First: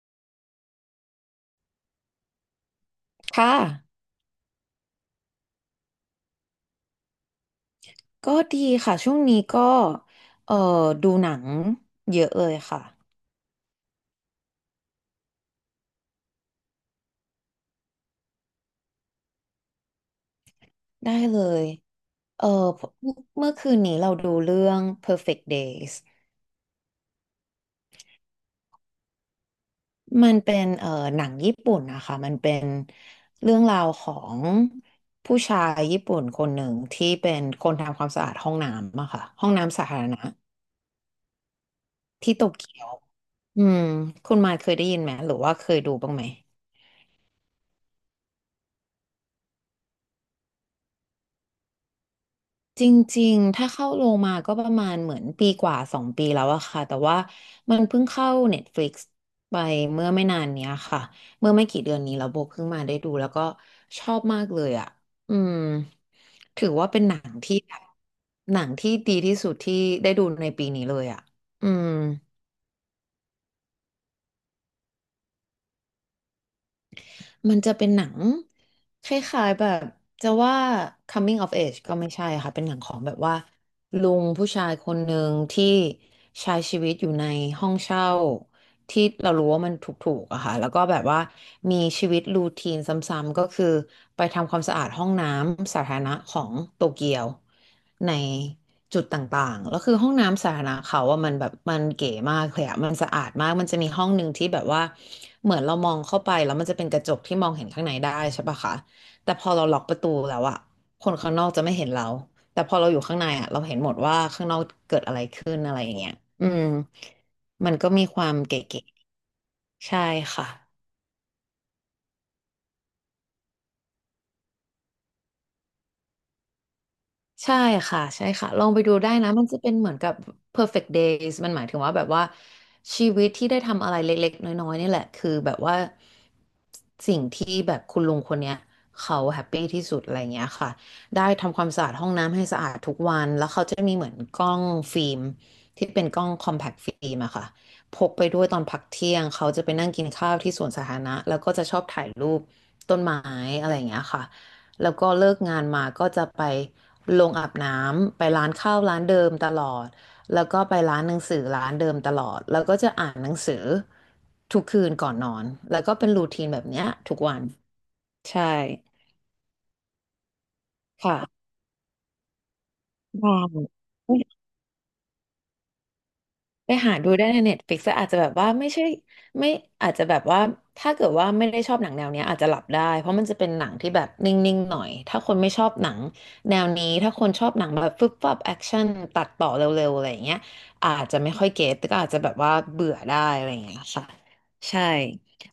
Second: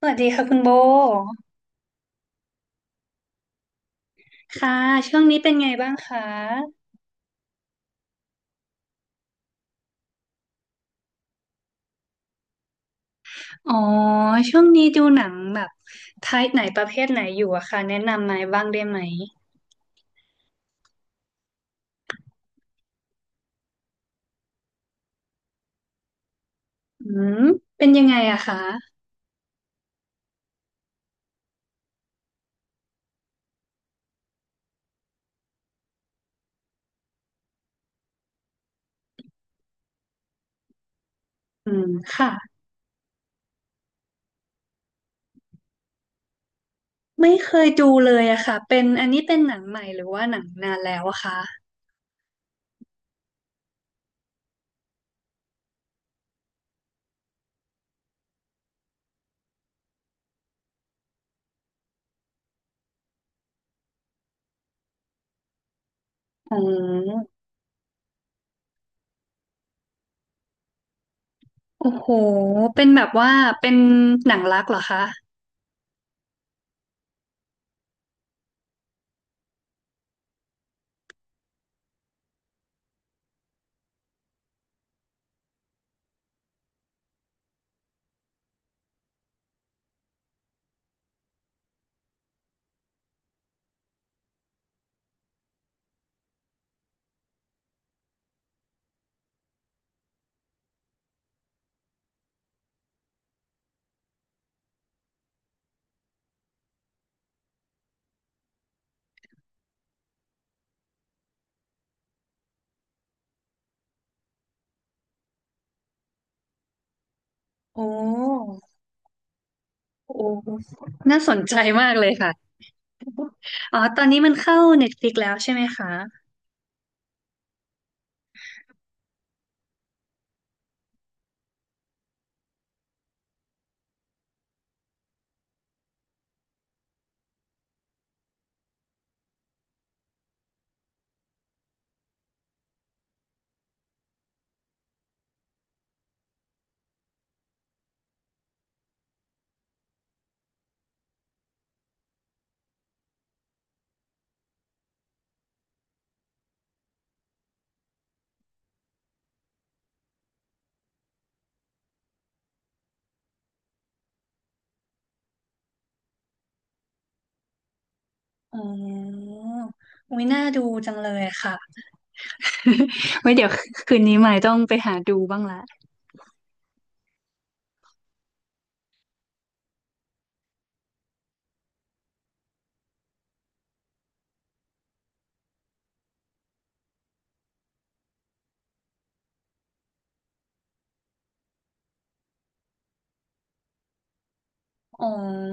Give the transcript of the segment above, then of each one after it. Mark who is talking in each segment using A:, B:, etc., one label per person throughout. A: สวัสดีค่ะคุณโบ
B: ค่ะ
A: ค่ะช่วงนี้เป็นไงบ้างคะ
B: ก็ดีค่ะช่วงนี้ก็เอ่อดูหนังเยอะเลยค่ะ
A: อ๋อช่วงนี้ดูหนังแบบไทป์ไหนประเภทไหนอยู่อะคะแนะนำมาบ้างได้ไหม
B: ได้เลยเอ่อเมื่อคืนนี้เราดูเรื่อง Perfect Days
A: อืมเป็นยังไงอะคะ
B: มันเป็นหนังญี่ปุ่นนะคะมันเป็นเรื่องราวของผู้ชายญี่ปุ่นคนหนึ่งที่เป็นคนทำความสะอาดห้องน้ำอะค่ะห้องน้ำสาธารณะ
A: อืมค่ะ
B: ที่โตเกียวอืมคุณมายเคยได้ยินไหมหรือว่าเคยดูบ้างไหม
A: ไม่เคยดูเลยอะค่ะเป็นอันนี้เป็นหนังใหม่หรือว่าหนังนานแล้วอะคะ
B: จริงๆ ถ้าเข้าลงมาก็ประมาณเหมือนปีกว่าสองปีแล้วอะค่ะแต่ว่ามันเพิ่งเข้า Netflix ไปเมื่อไม่นานเนี้ยค่ะเมื่อไม่กี่เดือนนี้แล้วโบเพิ่งมาได้ดูแล้วก็ชอบมากเลยอะอืม
A: อ๋
B: ถือว่าเป็นหนั
A: อ
B: งที่แบบหนังที่ดีที่สุดที่ได้ดูในปีนี้เลยอะอืม
A: โอ้โหเป็นแบบว่าเป็นหนังรักเหรอคะ
B: มันจะเป็นหนังคล้ายๆแบบจะว่า coming of age ก็ไม่ใช่ค่ะเป็นหนังของแบบว่าลุงผู้ชายคนหนึ่งที่ใช้ชีวิตอยู่ในห้องเช่าที่เรารู้ว่ามันถูกๆอะค่ะแล้วก็แบบว่ามีชีวิตรูทีนซ้ำๆก็คือไปทำความสะอาดห้องน้ำสาธารณะของโตเกียว ในจุดต่างๆ แล้วคือห้องน้ำสาธารณะเขาว่ามันแบบมันเก๋มากเลยอะมันสะอาดมากมันจะมีห้องหนึ่งที่แบบว่าเหมือนเรามองเข้าไปแล้วมันจะเป็นกระจกที่มองเห็นข้างในได้ใช่ปะคะแต่พอเราล็อกประตูแล้วอะคนข้างนอกจะไม่เห็นเรา แต่พอเราอยู่ข้างในอะเราเห็นหมดว่าข้างนอกเกิดอะไรขึ้นอะไรอย่างเงี้ยอืมมันก็
A: โอ้
B: มีความเก๋ๆใช่
A: โอ้
B: ค่ะ
A: น่าสนใจมากเลยค่ะอ๋อตอนนี้มันเข้า Netflix แล้วใช่ไหมคะ
B: ใช่ค่ะใช่ค่ะลองไปดูได้นะมันจะเป็นเหมือนกับ perfect days มันหมายถึงว่าแบบว่าชีวิตที่ได้ทำอะไรเล็กๆน้อยๆนี่แหละคือแบบว่าสิ่งที่แบบคุณลุงคนเนี้ยเขาแฮปปี้ที่สุดอะไรเงี้ยค่ะได้ทำความสะอาดห้องน้ำให้สะอาดทุกวันแล้วเขาจะมีเหมือนกล้องฟิล์มที่เป็นกล้อง compact ฟิล์มอะค่ะพกไปด้วยตอนพักเที่ยงเขาจะไปนั่งกินข้าวที่สวนสาธารณะแล้วก็จะชอบถ่ายรูปต้นไม้อะไรอย่างเงี้ยค่ะแล้วก็เลิกงานมาก็จะไป ลงอาบน้ำไปร้านข้าวร้านเดิมตลอดแล้วก็ไปร้านหนังสือร้านเดิมตลอดแล้วก็จะอ่านหนังสือทุกคืนก่อนนอนแล้วก็เป็นรูทีนแบบเนี้ยทุกวันใช่
A: อ๋ออุ้ยน่าดูจังเล
B: ค่ะ
A: ยค่ะ ไว้
B: ว้า
A: เดี๋ยวคืนนี้ใหม่ต้องไปหาดูบ้างละ
B: ไปหาดูได้ใน Netflix แต่อาจจะแบบว่าไม่ใช่ไม่อาจจะแบบว่าถ้าเกิดว่าไม่ได้ชอบหนังแนวเนี้ยอาจจะหลับได้เพราะมันจะเป็นหนังที่แบบนิ่งๆหน่อยถ้าคนไม่ชอบหนังแนวนี้ถ้าคนชอบหนังแบบฟึบฟับแอคชั่นตัดต่อเร็วๆอะไรอย่างเงี้ยอาจจะไม่ค่อยเก็ตก็อาจจะแบบว่าเบื่อได้อะไรอย่างเงี้ยค่ะใช่
A: อ๋อ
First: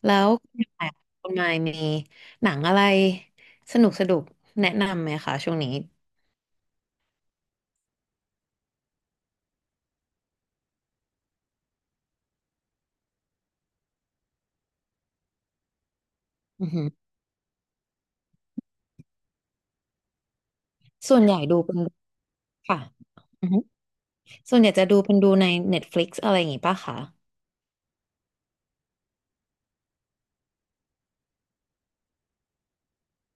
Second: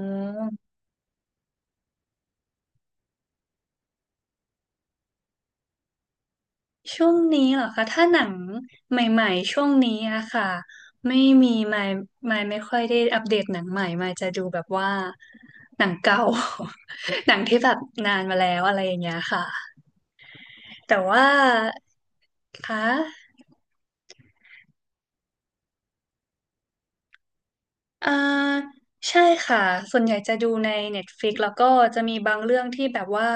B: แล้วคุณหมายมีหนังอะไรสนุกสนุกแนะนำไหมคะช่วงนี้
A: ช่วงนี้เหรอคะถ้าหนังใหม่ๆช่วงนี้อะค่ะไม่มีไม่ค่อยได้อัปเดตหนังใหม่ไม่จะดูแบบว่าหนังเก่า
B: อือหือ
A: หนังที่แบบนานมาแล้วอะไรอย่างเงี้ยค่ะแต่
B: ส่ว
A: ว่า
B: นใหญ่ดูเป็นค่ะ
A: คะ
B: ส่วนใหญ่จะดูเป็นดูใน Netflix อะไรอย่างงี้ป่ะคะ
A: อ่าใช่ค่ะส่วนใหญ่จะดูใน Netflix แล้วก็จะมีบางเรื่องที่แบบว่า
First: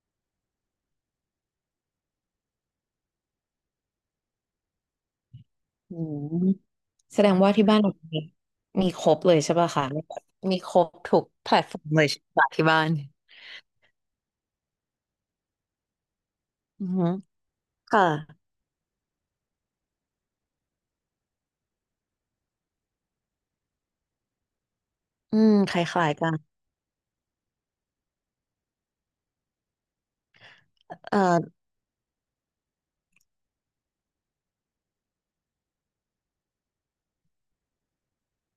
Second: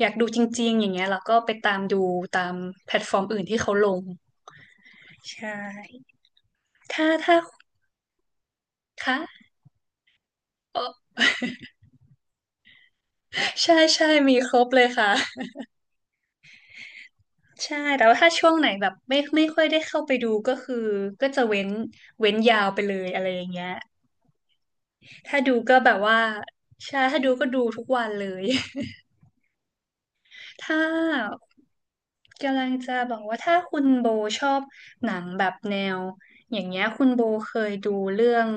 A: อยากดูจริงๆอย่างเงี้ยแล้วก็ไปตามดูตามแพลตฟอร์มอื่นที่เขาลงใช่
B: อืม
A: ถ้า
B: แสดง
A: ถ้า
B: ว่าที่บ้านเรามีมีครบเลย
A: คะ
B: ใช่ป่ะคะมีแบบมีค
A: เอ
B: รบ
A: อ
B: ทุกแพลตฟอร์มเลยใช่ป่ะที่บ้าน
A: ใช่ใช่มีครบเลยค่ะ
B: อือฮึ
A: ใช่แต่
B: ค่ะ
A: ว่าถ้าช่วงไหนแบบไม่ค่อยได้เข้าไปดูก็คือก็จะเว้นยาวไปเลยอะไรอย่างเงี้ยถ้าดู
B: ค
A: ก็แบบ
B: ล้าย
A: ว่า
B: ๆกัน
A: ใช่ถ้าดูก็ดูทุกวันเลย ถ้า
B: เออ
A: กำลังจะบอกว่าถ้าคุณโบชอบหนังแบบแนวอย่างเงี้ยคุณโบเคยดูเรื่อง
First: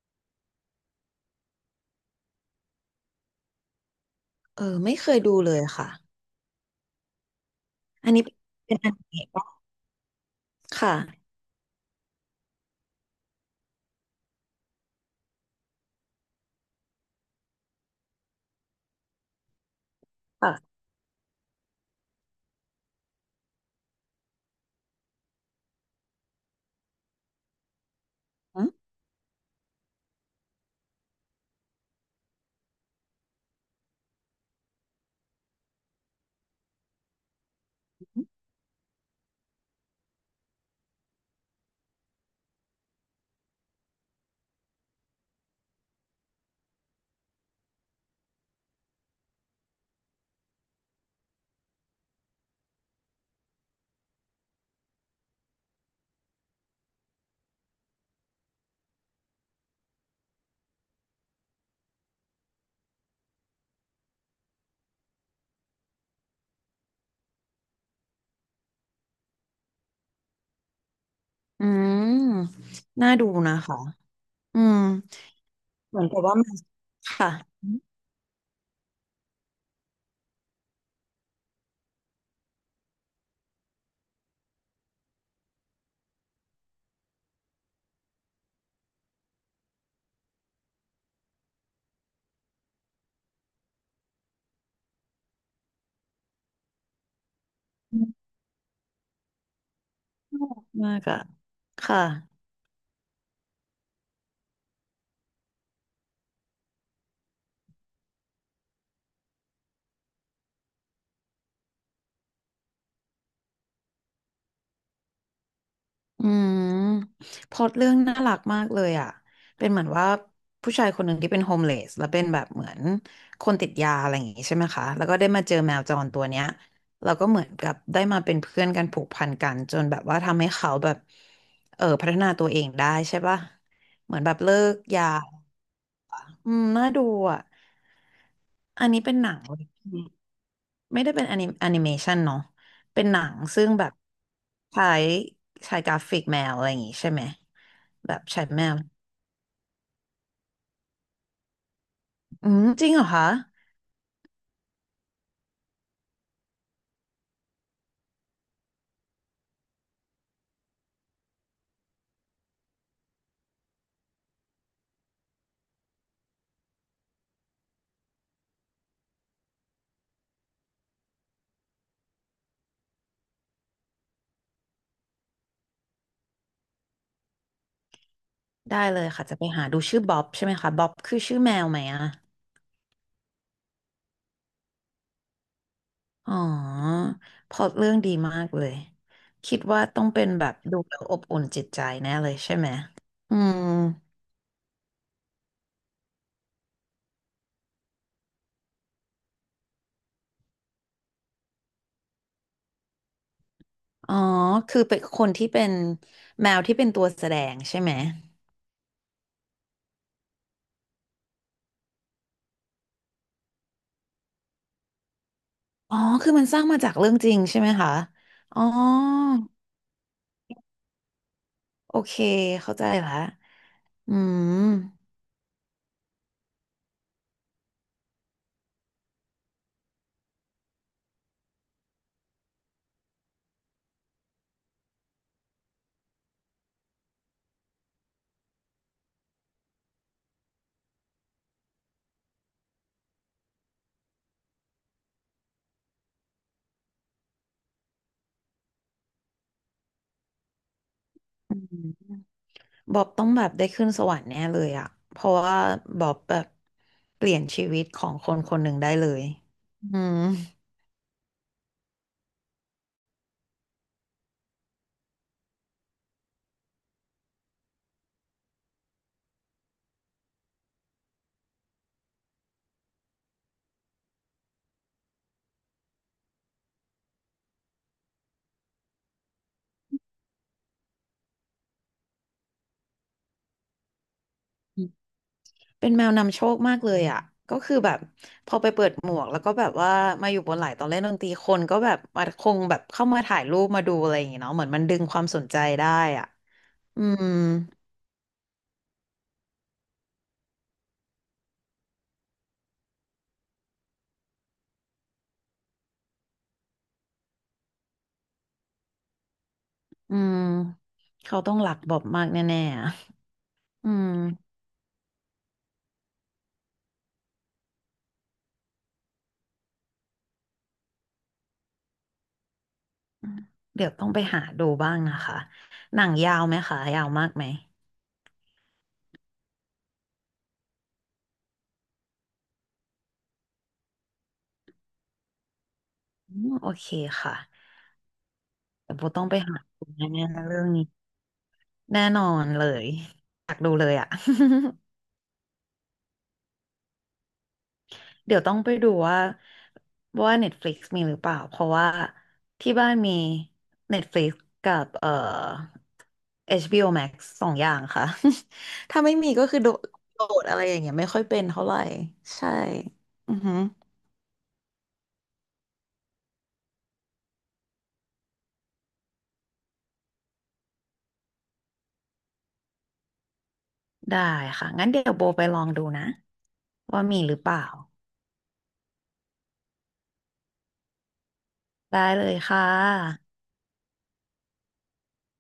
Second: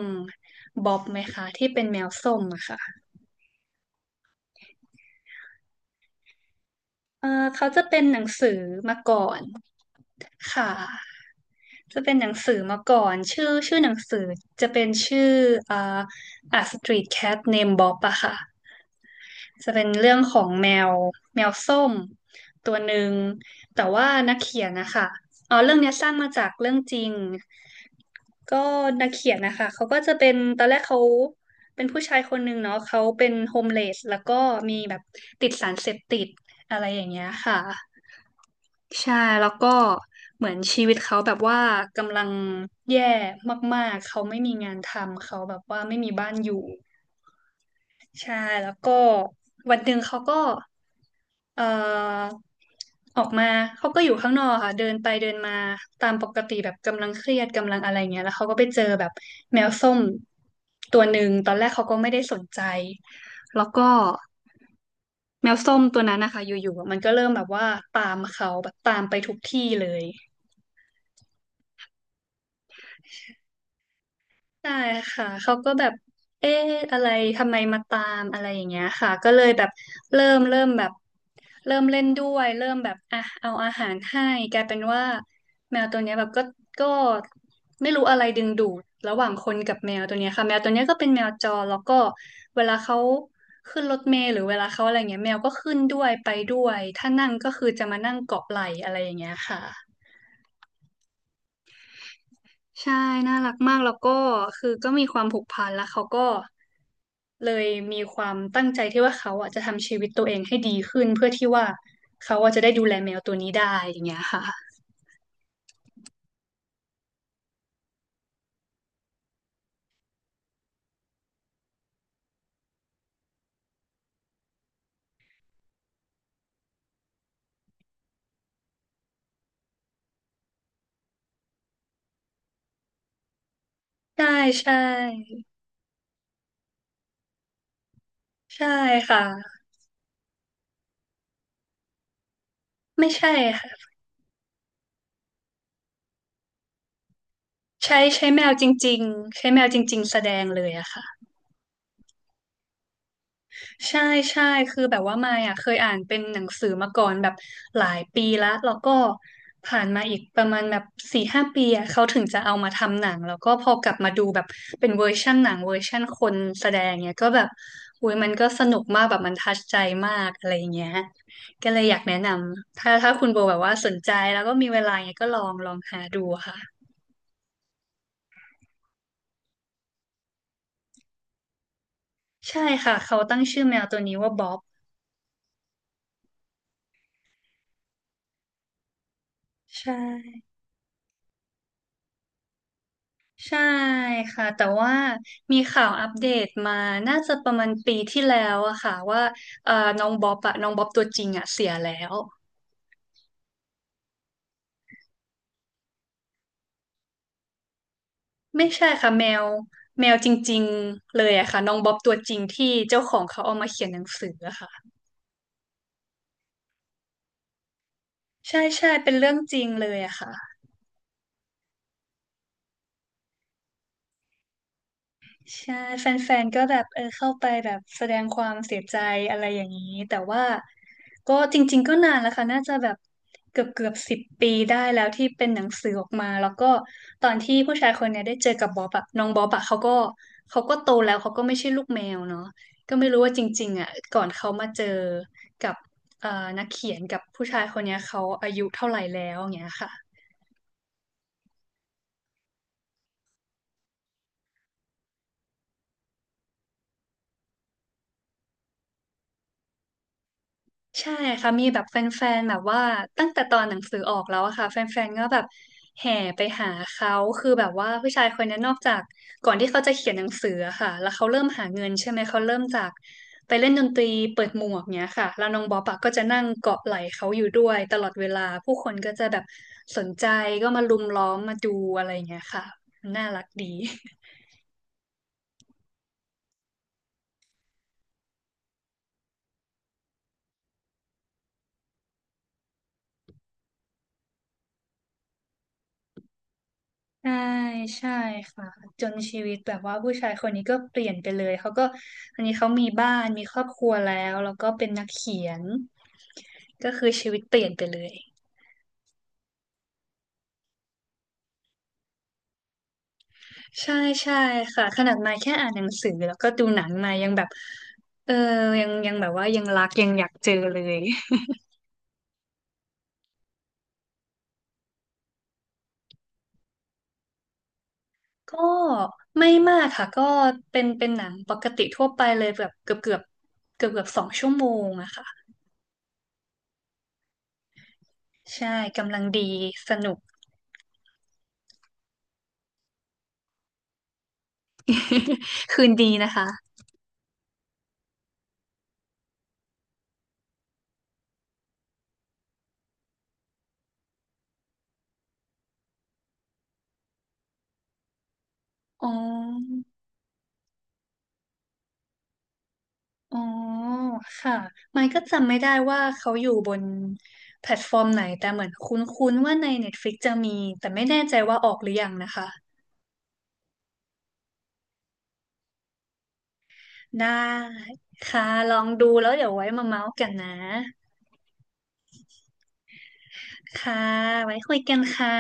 A: บ๊อบไหมคะที่เป็นแมวส้มอะค่ะ
B: เออไม่เคยดูเลยค่ะ
A: เออเขาจะเป็น
B: อัน
A: หนั
B: นี้
A: ง
B: เป
A: สือ
B: ็นอัน
A: มา
B: ไห
A: ก่
B: น
A: อน
B: ป่ะ
A: ค่
B: ค่ะ
A: ะจะเป็นหนังสือมาก่อนชื่อหนังสือจะเป็นชื่ออ่า A Street Cat Named Bob อะค่ะจะเป็นเรื่องของแม
B: ค่ะ
A: วแมวส้มตัวหนึ่งแต่ว่านักเขียนนะคะอ๋อเรื่องเนี้ยสร้างมาจากเรื่องจริง ก็
B: อืม
A: นักเขียนนะคะ เขาก็จะเป็นตอนแรกเขาเป็นผู้ชายคนหนึ่งเนาะเขาเป็นโฮมเลสแล้วก็มีแบบติดสารเสพติดอะไรอย่างเงี้ยค่ะใช่แล้วก็เหมือนชีวิตเขาแบบว่ากำลังแย่มากๆเขาไม่มีงานทำเขาแบบว่าไม่มีบ้านอยู่ ใช่แล้วก็วันหนึ่งเขาก็เอ่อออกมาเขาก็อยู่ข้างนอกค่ะเดินไปเดินมาตามปกติแบบกำลังเครียดกำลังอะไรเงี้ยแล้วเขาก็ไปเจอแบบแมวส้มตัวหนึ่งตอนแรกเขาก็ไม่ได้สนใจแล้วก็แมวส้มตัวนั้นนะคะอยู่ๆอะมันก็เริ่มแบบว่าตามเขาแบบตามไปทุกที่เลย
B: อืมน่าดูนะคะ อื
A: ใช่
B: ม
A: ค่ะเขาก็แบบ
B: เหมือนกับว่ามั
A: เอ๊
B: น
A: ะอะไร
B: ค่ะ
A: ทำไม
B: อื
A: มาตามอะไรอย่างเงี้ยค่ะก็เลยแบบเริ่มแบบ เริ่มเล่นด้วยเริ่มแบบอ่ะเอาอาหารให้กลายเป็นว่าแมวตัวเนี้ยแบบก็ก็ไม่รู้อะไรดึงดูดระหว่างคนกับแมวตัวเนี้ยค่ะแมวตัวเนี้ยก็เป็นแมวจรแล้วก็เวลาเขาขึ้นรถเมล์หรือเวลาเขาอะไรเงี้ยแมวก็ขึ้นด้วยไปด้วยถ้านั่งก็คือจะมานั่ง
B: ม
A: เกาะไหล่อะไรอย่างเงี้ยค่ะ
B: มากอะค่ะ
A: ใช่น่ารักมากแล้วก็คือก็มีความผูกพันแล้วเขาก็เลยมีความตั้งใจที่ว่าเขาอ่ะจะทำชีวิตตัวเองให้ดีขึ้นเพื่อที่ว่าเขาอ่ะจะได้ดูแลแมวตัวนี้ได้อย่างเงี้ยค่ะ
B: อืมพล็อตเรื่องน่ารักมากเลยอ่ะเป็นเหมือนว่าผู้ชายคนหนึ่งที่เป็นโฮมเลสแล้วเป็นแบบเหมือนคนติดยาอะไรอย่างงี้ใช่ไหมคะแล้วก็ได้มาเจอแมวจรตัวเนี้ยแล้วก็เหมือนกับได้มาเป็นเพื่อนกันผูกพันกันจนแบบว่าทำให้เขาแบบเออพัฒนาตัวเองได้ใช่ปะเหมือน
A: ใช่
B: แบบเลิ
A: ใช่
B: กยาอืมน่าดูอ่ะ
A: ใช่
B: อันนี้เป็น
A: ค่ะ
B: หนัง ไม่ได้เป็นแอนิเมชันเนาะเป็น
A: ไม่
B: หนั
A: ใช่
B: งซึ่ง
A: ค่ะ
B: แบบใช้ใช้กราฟิกแมวอะไรอย่างงี้ใช่ไหม
A: ใช้
B: แบบ
A: ใช้แม
B: ใช้
A: ว
B: แม
A: จ
B: ว
A: ริงๆใช้แมวจริงๆแสดงเลยอะค่ะ
B: อืมจริงเหรอคะ
A: ใช่ใช่คือแบบว่ามายอ่ะเคยอ่านเป็นหนังสือมาก่อนแบบหลายปีแล้วแล้วก็ผ่านมาอีกประมาณแบบ4-5 ปีอ่ะเขาถึงจะเอามาทำหนังแล้วก็พอกลับมาดูแบบเป็นเวอร์ชั่นหนังเวอร์ชั่นคนแสดงเนี่ยก็แบบอุ้ยมันก็สนุกมากแบบมันทัชใจมากอะไรอย่างเงี้ยก็เลยอยากแนะนำถ้าถ้าคุณโบแบบว่าสนใจแล้วก็มีเวลาเนี่ยก็ลองลองหาดูค่ะ
B: ได้เลยค่ะจะไปหาดูชื่อบ๊อบใช่ไหมคะบ๊อบคือชื่อแมวไหมอะ
A: ใช่ค่ะเขาตั้งชื่อแมวตัวนี้ว่าบ๊อบ
B: อ๋อพล็อตเรื่องดีมากเลยคิดว่า
A: ใช
B: ต้องเป็น
A: ่
B: แบบดูแล้วอบอุ่นจิตใจแน่เลยใช่ไหมอื
A: ใช่
B: ม
A: ค่ะแต่ว่ามีข่าวอัปเดตมาน่าจะประมาณปีที่แล้วอะค่ะว่าเอ่อน้องบ๊อบอะน้องบ๊อบตัวจริงอะเสียแล้ว
B: อ๋อคือเป็นคนที่เป็นแมวที่เป็นตัวแสดงใช่ไหม
A: ไม่ใช่ค่ะแมวแมวจริงๆเลยอะค่ะน้องบ๊อบตัวจริงที่เจ้าของเขาเอามาเขียนหนังสืออะค่ะ
B: อ๋อคือมันสร้างมาจากเรื่องจริงใช่ไหมคะอ๋อ
A: ใช่ใช่เป็นเรื่องจริงเลยอะค่ะ
B: โอเคเข้าใจละอืม
A: ใช่แฟนๆก็แบบเออเข้าไปแบบแสดงความเสียใจอะไรอย่างนี้แต่ว่าก็จริงๆก็นานแล้วค่ะน่าจะแบบเกือบ10 ปีได้แล้วที่เป็นหนังสือออกมาแล้วก็ตอนที่ผู้ชายคนเนี้ยได้เจอกับบ๊อบอะน้องบ๊อบอะเขาก็เขาก็โตแล้วเขาก็ไม่ใช่ลูกแมวเนาะก็ไม่รู้ว่าจริงๆอะก่อนเขามาเจอกับเอ่อนักเขียนกับผู้ชายคนเนี้ยเขาอายุเท่าไหร่แล้วอย่างเงี้ยค่ะ
B: อืมบอบต้องแบบได้ขึ้นสวรรค์แน่เลยอะเพราะว่าบอบแบบเปลี่ยนชีวิตของคนคนหนึ่งได้เลยอืม
A: ใช่ค่ะมีแบบแฟนๆแบบว่าตั้งแต่ตอนหนังสือออกแล้วอะค่ะแฟนๆก็แบบแห่ไปหาเขาคือแบบว่าผู้ชายคนนี้นอกจากก่อนที่เขาจะเขียนหนังสืออะค่ะแล้วเขาเริ่มหาเงินใช่ไหมเขาเริ่มจากไปเล่นดนตรีเปิดหมวกเนี้ยค่ะแล้วน้องบ๊อบอะก็จะนั่งเกาะไหล่เขาอยู่ด้วยตลอดเวลาผู้คนก็จะแบบสนใจก็มาลุมล้อมมาดูอะไรอย่างเงี้ยค่ะน่ารักดี
B: เป็นแมวนำโชคมากเลยอ่ะก็คือแบบพอไปเปิดหมวกแล้วก็แบบว่ามาอยู่บนไหล่ตอนเล่นดนตรีคนก็แบบมาคงแบบเข้ามาถ่ายรูปมาดูอะไรอย่างเงี้ยเนาะเหมือนมันดึงความสนใจได้อ่ะอืม
A: ใช่ใช่ค่ะจนชีวิตแบบว่าผู้ชายคนนี้ก็เปลี่ยนไปเลยเขาก็อันนี้เขามีบ้านมีครอบครัวแล้วแล้วก็เป็นนักเขียนก็คือชีวิตเปลี่ยนไปเลย
B: อืมเขาต้องรักบอบมากแน่ๆอะอื
A: ใช่
B: ม
A: ใช่ค่ะขนาดมายแค่อ่านหนังสือแล้วก็ดูหนังมายังแบบเออยังยังแบบว่ายังรักยังอยากเจอเลย
B: เดี๋ยวต้องไปหาดูบ้างนะคะหนังยาวไหมคะยาวมากไหม
A: ก็ไม่มากค่ะก็เป็นเป็นหนังปกติทั่วไปเลยแบบเกือบ2 ชั่วโมงอะค่ะ
B: อืมโอเคค่ะ
A: ใช่
B: เดี๋ยวโบ
A: กำลั
B: ต้
A: ง
B: องไป
A: ดี
B: หาดู
A: สนุก
B: แน่ๆเรื่องนี้แน่นอนเลยอยากดูเลยอ่ะ
A: คืนดีนะคะ
B: เดี๋ยวต้องไปดูว่าว่า Netflix มีหรือเปล่าเพราะว่าที่บ้านมี Netflix กับHBO Max สองอย่างค่ะ ถ้า
A: อ๋อ
B: ไม่มีก็คือโดดอะไรอย่างเงี้ยไม่ค่อยเป็นเท่าไหร่ใช่อื
A: อ๋
B: อ
A: อ
B: ฮึ
A: ค่ะ ไมค์ก็จำไม่ได้ว่าเขาอยู่บนแพลตฟอร์มไหน แต่เหมือนคุ้นๆว่าใน Netflix จะมี แต่ไม่แน่ใจว่าออกหรือยังนะคะ
B: ได้ค่ะ งั้นเดี๋ยวโบไปลองดูนะว่ามี
A: ได้
B: หรือเปล่า
A: ค่ะ ลองดูแล้วเดี๋ยวไว้มาเมาส์กันนะ
B: ได้เลยค่ะ
A: ค่ะ ไว้คุยกันค่ะ